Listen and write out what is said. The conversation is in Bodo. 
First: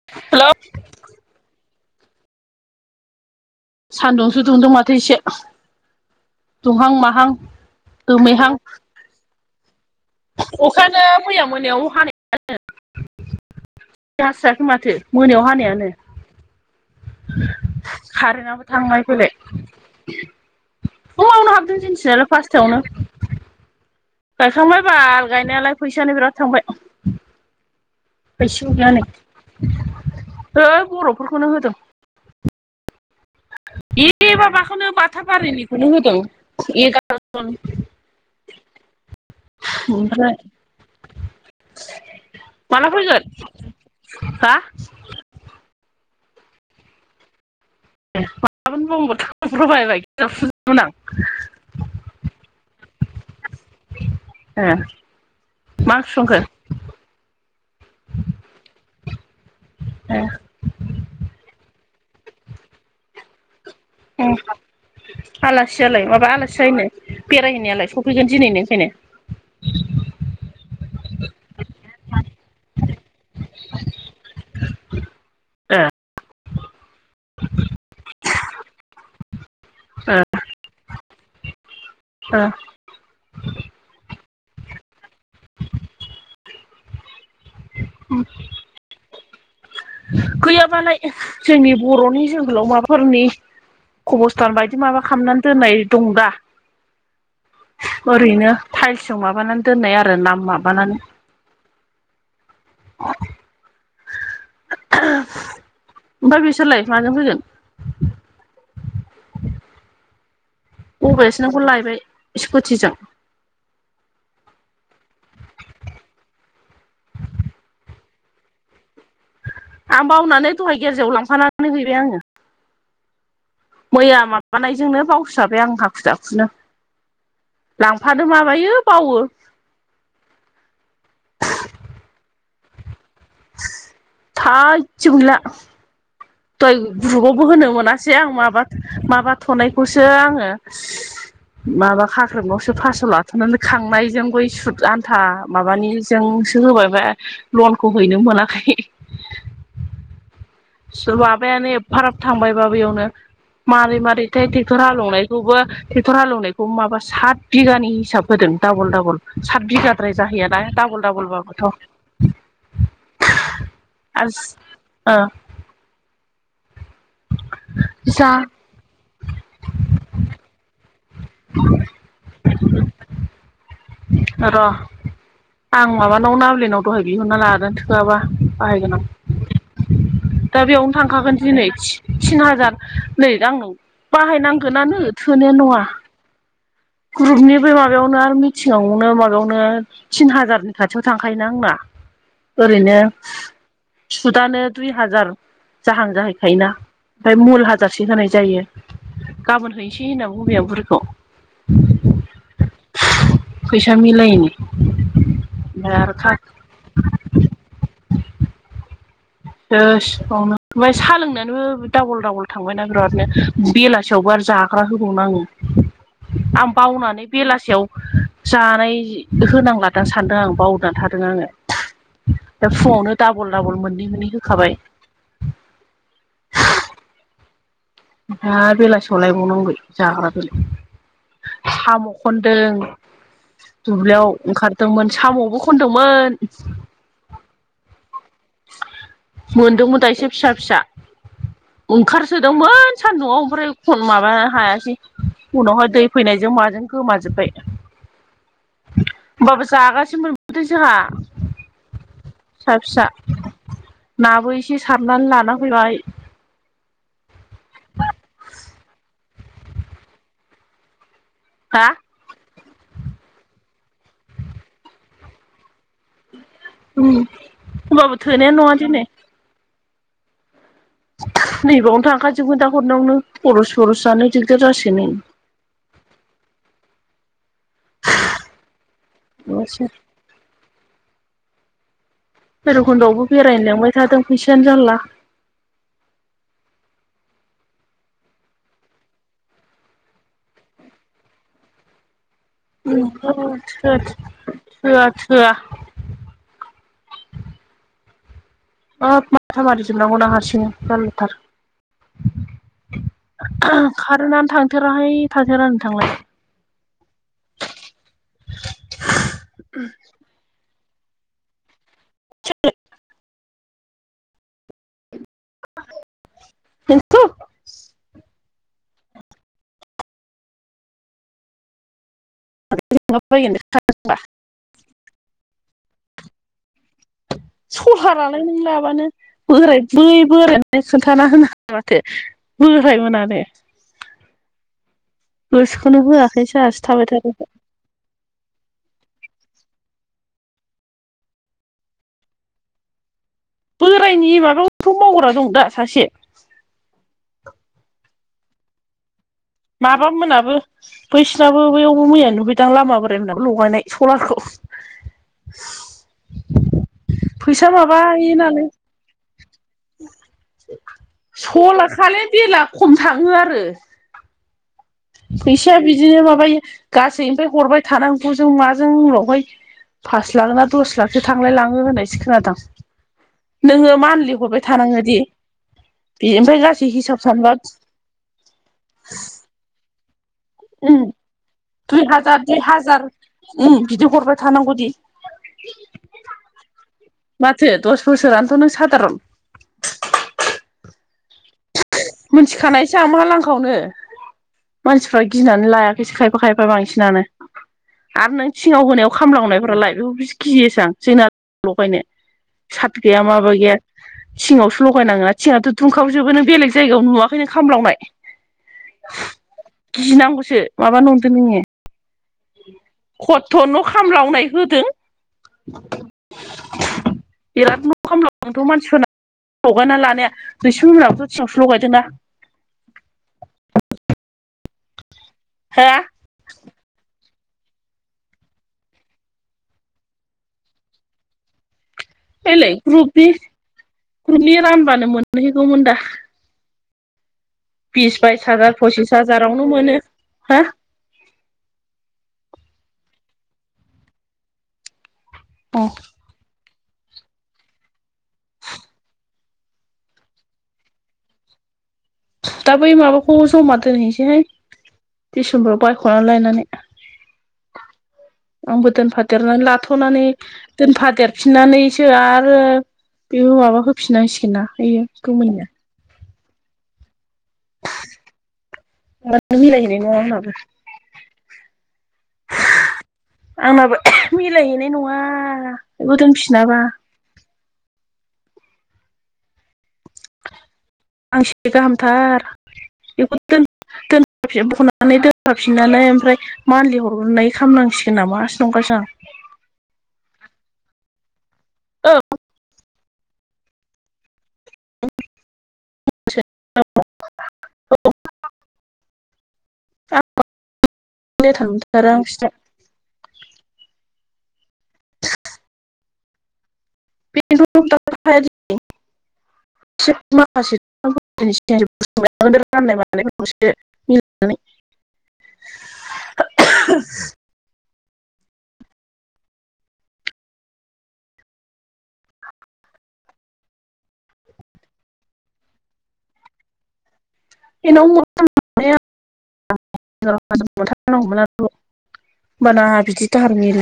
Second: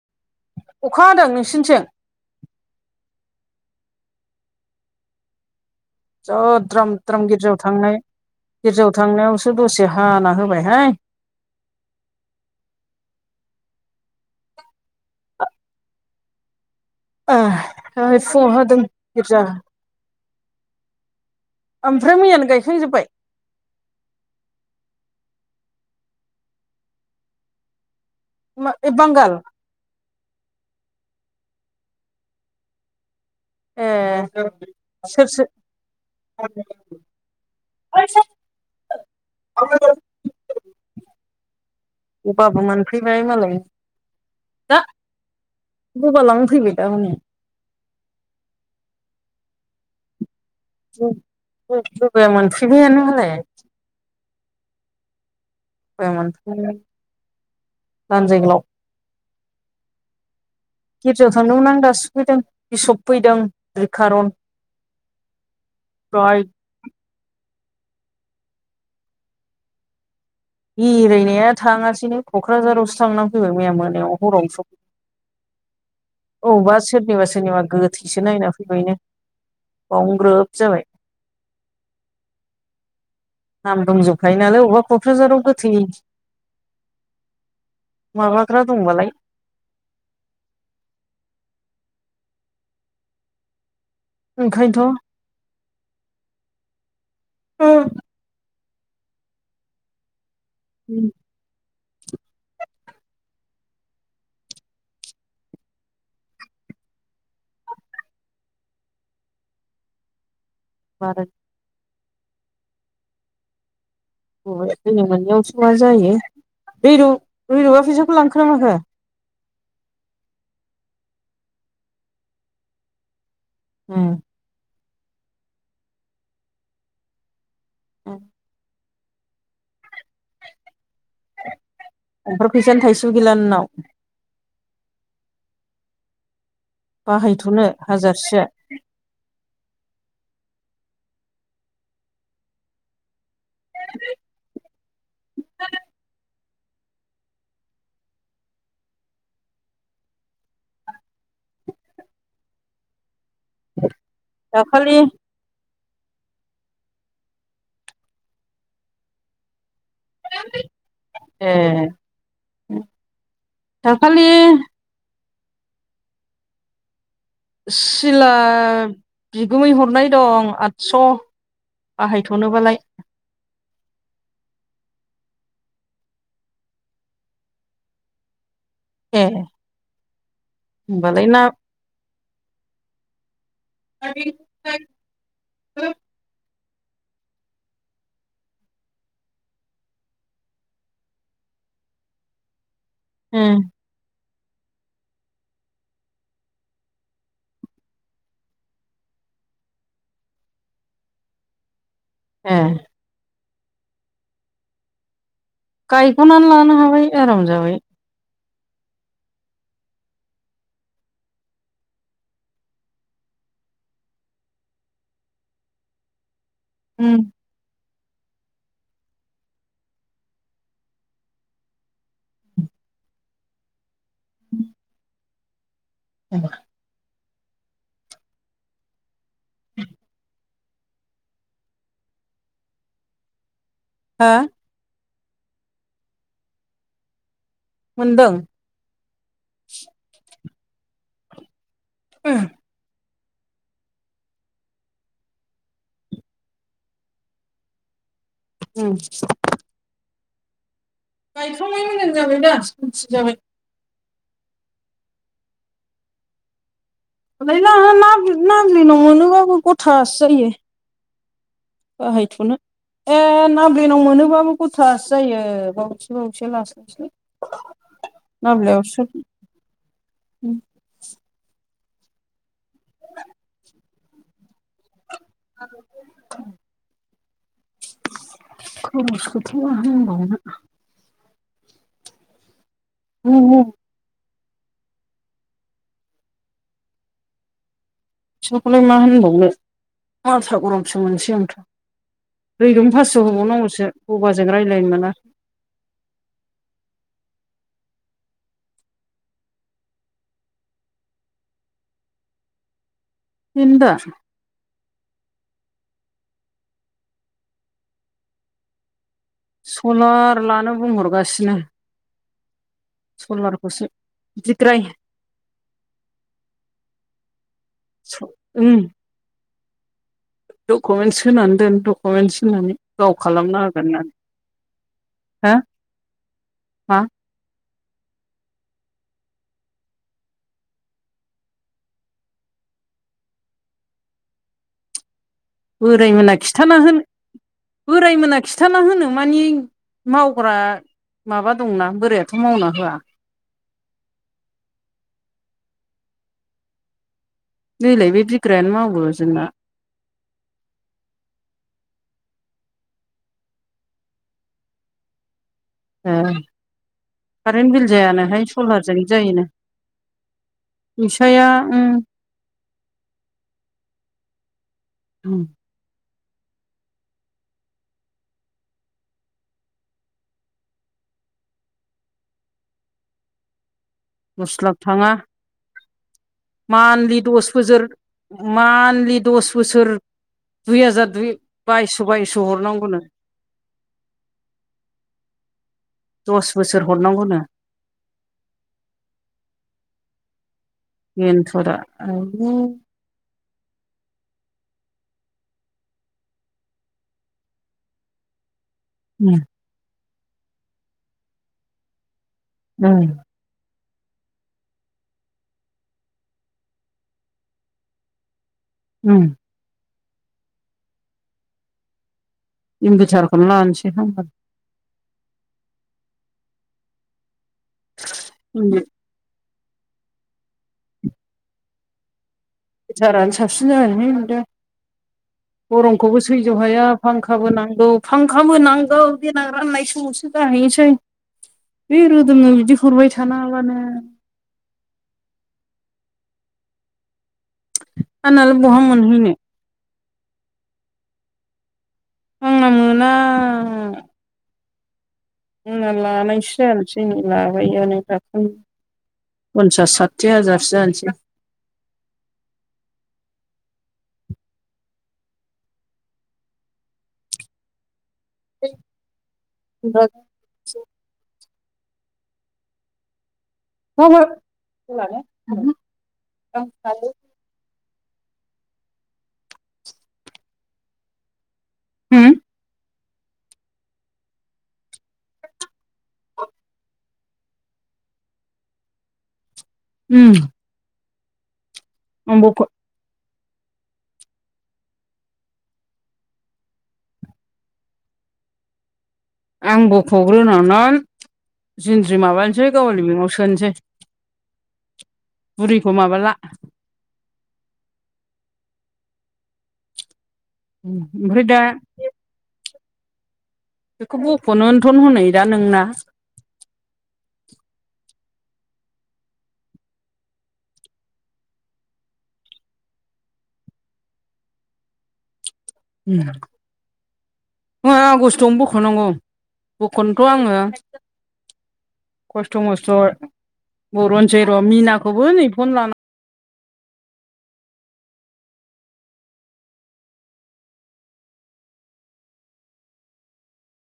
हेल'? अखा हादों नोंसिनिथिं? सान्दुंसो दुंदों माथो एसे। जा दुंहां द्राम माहां द्राम गिर्जायाव थांनाय दोमैहां गिर्जायाव थांनायावसो दसे हाना होबायहाय। अखायानो मैया मोनायाव हानाय गारस्रायाखै माथो मोनायाव हानायानो। ओइ फुङाव कारेन्टआबो हादों थांलाय फैलाय। गिर्जा फुङावनो हाबदों ओमफ्राय जोंनिथिंजायना मैयानो फास्थायावनो। गायखांजोब्बाय गायखांबाय बाल गायनायालाय फैसायानो बिराद थांबाय। [unintelligible] मा हो ए बांगाल बर'फोरखौनो होदों। ए माबाखौनो बाथा सोर सोर बारिनिखौनो होदों एगार'जन। ओमफ्राय गगाबो माला फैगोन मोनफैबाय मालाय, हा गगा लानानै फैबाय दा हनै। [unintelligible] बबाया मोनफैबायानो मालाय [unintelligible] मा [unintelligible] ओंख्रि संखो लानजाम गोलाव ए गिर्जायाव थांनो मोन आं दासो सोफैदों बिसब फैदों। अ रिखारन आलासियालाय माबा फ्राय आलासि लायनो बेरायहैनायालाय सफैगोन दिनैनो ओमफायनो इरायनाया थाङासैनो क'क्राझारावसो थांनानै फैबाय मैया मोनायाव हरावनो सो ए अबावबा सोरनिबा सोरनिबा गोथैसो नायना फैबायनो बावनो ग्रोब जाबाय। ओ नाम दंजोबखायो नालाय अबेबा क'क्राझाराव गोथै माबाग्रा दंबालाय गैयाबालाय जोंनि बर'नि जोहोलाव माबाफोरनि अबस्थान बायदि ओंखायनोथ' माबा खालामनानै दोननाय दं दा ओरैनो फाइल्सजों माबानानै दोननाय आरो नामाम बानानै ओमफ्राय बिसोरलाय माजों फैगोन? बारा अबायासो नोंखौ लायबाय स्कुटिजों। [unintelligible] मा जायो दैरु दैरबा फैसाखौ लांखोना माखो? आं बावनानै दहाय गेर्जायाव लांफानानै हैबाय आङो उम मैया माबानायजोंनो बावस्राबाय आं हाखु दाखुनो। लांफादो माबायो बावो ओमफ्राय फैसायानो थाइसेबो गैला नोंनाव थायसेबो गैला दहाय ग्रुबावबो बाहायथ'नो होनो मोनासै आं हाजारसेया माबा माबा थ'नायखौसो आङो माबा खाख्रेबनावसो फासस' ला थनानै खांनायजों बै सुद आन्था माबानिजों होबायबा लनखौ हैनो मोनाखै माबायानो एफाराब थांबाय बा बेयावनो मारै मारैथाय ट्रेक्टर दाखालि हालौनाय खौबो ट्रेक्टर हालौनायखौबो माबा सात बिगानि हिसाब होदों दाबल दाबल सात बिघा द्राय जाहैया ना डाबल ए डाबलबाबोथ' दाखालि आरो ओ सिला जा बिगुमै हरनाय दं आदस' बाहायथ नोबोलाय र' आं माबानाव नाब्लिनाव दहाय बिहरना लादों थोआबा बाहायगोन आं ए दा बेयावनो होनबालाय थांखागोन ना दिनै थि-थिन हाजार नै दा आंनो बाहायनांगोनानो थोनायानो नङा ग्रुपनि बै माबायावनो आरो मिथिंआवनो माबायावनो थिन हाजारनि खाथियाव थांखायोना आंना ओरैनो उम सुदानो दुइ हाजार जाहां जाहैखायोना ओमफ्राय मुल हाजारसे होनाय जायो। गाबोन हैसै होनना बुंबाय आं बुरिखौ [inaudible] ए फैसा मिलायिनि गायख'ना लानो हाबाय आराम जाबाय। दसेबावनो ओमफ्राय साह लोंनानैबो दाबल दाबल थांबाय ना बिरादनो बेलासियावबो आरो जाग्रा होबावनागौ आं उम बावनानै बेलासियाव जानाय होनांला दां सानदों आंङो बावना थादों आङो। दा फुङावनो डाबल डाबल मोननै मोननै होखाबाय। अ [inaudible] दा बेलासियाव लायबावनांगौन जाग्राफोर। [inaudible] साम' खनदों दुब्लियाव हो ओंखार दोंमोन साम'बो खनदोमोन। मोनदों? मोनदोंमोन दा एसे फिसा फिसा ओंखारसोदोंमोन। सान्दुंआव ओमफ्राय खन माबा हायासै। उनावहाय दै फैनायजों माजों गोमाजोबबाय। उम बाबो जागासे मोनबोदो जाहा। गायखांबाय मोजां जाबाय दा सान्थि जाबाय। नाबो एसे सारनानै लाना फैबाय। [unintelligible] हा? बाहायथ'नो ए नाब्लेनाव मोनोबाबो गथासो जायो बावैसो बावैसो लास होमबाबो थोनायानो नङा दिनै [unintelligible] नैबाव थांखाजोबगोन दा हरनायावनो खरस सरस जानो दिगदार जासिगोनै। [inaudible] खरसखौथ' मा होनबावनो। भैरबखुन्दआवबो बेरायनो लेंबाय थादों फैसायानो जाल्ला। फैसाखौलाय मा होनबावनो माथा गरमसो मोनसै आं। रैरुबनो फास्स' होबावनांगौसो गबाजों रायलायनो मोना। होआ ओत माथा मारि जोबनांगौना हारसिं जारलाथार। बेनो दा खारोनानो थां थोराहाय थाथेरानो थांला सलार लानो बुंहरगासिनो। [inaudible] सलारखौसो बिग्राय [unintelligible] [unintelligible] उम डकुमेन्टस होनानै दोन डकुमेन्टस होनानै गाव माबाबायगोन खालामना होगोन होनना। हा? सहारालाय नों लाबानो बोराय बै बोरायानो खोन्थाना होनो [inaudible] माथो। बोरायमोनानो। गोसोखोनो बोराय मोना होआखै खिन्थाना जोहासो होनो थाबाय थादो दा। बोराय मोना खिथाना होनो मानि मावग्रा माबा दंना बोरायाथ' मावना होआ। बोरायनि माबायावथ' मावग्रा दं दा सासे। नैलाय बे बिग्रायानो मावो जोंना। माबा मोनाबो बैसिनाबो बैयावबो मैया नुुहैदां लामा बोराय मोनाबो लगायनाय सलारखौ। ए फैसा कारेन्ट बिल माबायो जायानोहाय नालाय सलारजों जायोनो। फैसाया सला खाले बिला खम थाङो आरो। फैसाया बिदिनो माबायो गासै ओमफाय हरबाय थानांगौ जों माजों उनावहाय फास लाख ना दस लाखसो थांलाय लाङो होननायसो खोनादां नोङो मान लि दस हरबाय थानाङोदि। मानलि दस बोजोर मानलि दस बोसोर दुइ उम हाजार दुइ बायस' दुइ बायस' हाजार दुइ हरनांगौनो हाजार उम बिदि हरबाय थानांगौदि। आ दस बोसोर हरनांगौनो माथो दस बोसोरानोथ' नों सादारन बेनोथ' दा आयु मिथिखानायसो आं मा लांखायावनो मानसिफ्रा गिनानै लायाखैसो खायफा खायफा बांसिनानो आरो नों थिङाव होनायाव खामलांनायफोरालाय बेखौ बि गियोसो आं जोंना लगायनो सात गैया माबा गैया थिङावसो लगायनाङोना थिङाथ' दुंखावजोबो नों बेलेग जायगायाव नुवाखै नों खामलावनाय उम गिनांगौसो माबा नंदो नोङो इनभारटारखौनो खथ' न' लानोसै होनबा खामलावनाय होदों बिराद न' खामलावजोबदों मानसिफोरना लगायना लानाया रैसुमै मोनाबोथ' थिङावसो लगायदोंना हिथारानो साबसिन जैदा हो गरमखौबो थैज' हाया फांखाबो नांगौ फांखाबो नांगौ देनां राननाय समावसो जाहैनोसै [unintelligible] बे रोदोनो बिदि हरबाय थानाङाबानो खुरनि रानबानो मोनहैगौमोन दा बिस बाइस आंनालाय हाजार बहा फसिस मोनहैनो हाजारावनो मोनो हा आंना मोना बुंना लानायस जानोसै न लाबायो नों दाखै पन्सास साथि हाजारसो जानोसै दा बै माबाखौ जमा दोनहैसैहाय डिसेम्बराव बायख'नानै लायनानै आंबो दोनफादेरनानै लाथ'नानै दोनफा देरफिननानैसो आरो बे माबा होम होफिननांसिगोन ना बेयो गोमोननिया [unintelligible] मिलायहैनाय नङा आंनाबो होम आंनाबो मिलायहैनाय नङा बेबो दोनफिनाबा उम फांसे गाहामथार बख' बेखौ दोन दोन बनानै दोनफाफिननानै ओमफ्राय मानलि हरग्रोनाय खालामनांसिगोन नामा नंगासोनि आं आं बख'ग्रोनानैनानै औ जिनद्रि माबानोसै गावालि बेंगाव सोनोसै बुरैखौ माबाला [unintelligible] [unintelligible] ओमफ्राय दा बिसिनाव बेखौ बख'नोथन हनै दा नोंना [unintelligible] एसे माखासे सिगां बुसदो राननाय मानाय फोरखौसो उम आगस्टावनो बख'नांगौ बख'नोथ' आङो खस्थ' मस्थ' बर'नोसै र' मिनाखौबो नै फन लानानै [unintelligible] मोनारनांगौमोनथ' होमबाना आहा बिदि दाहारनिल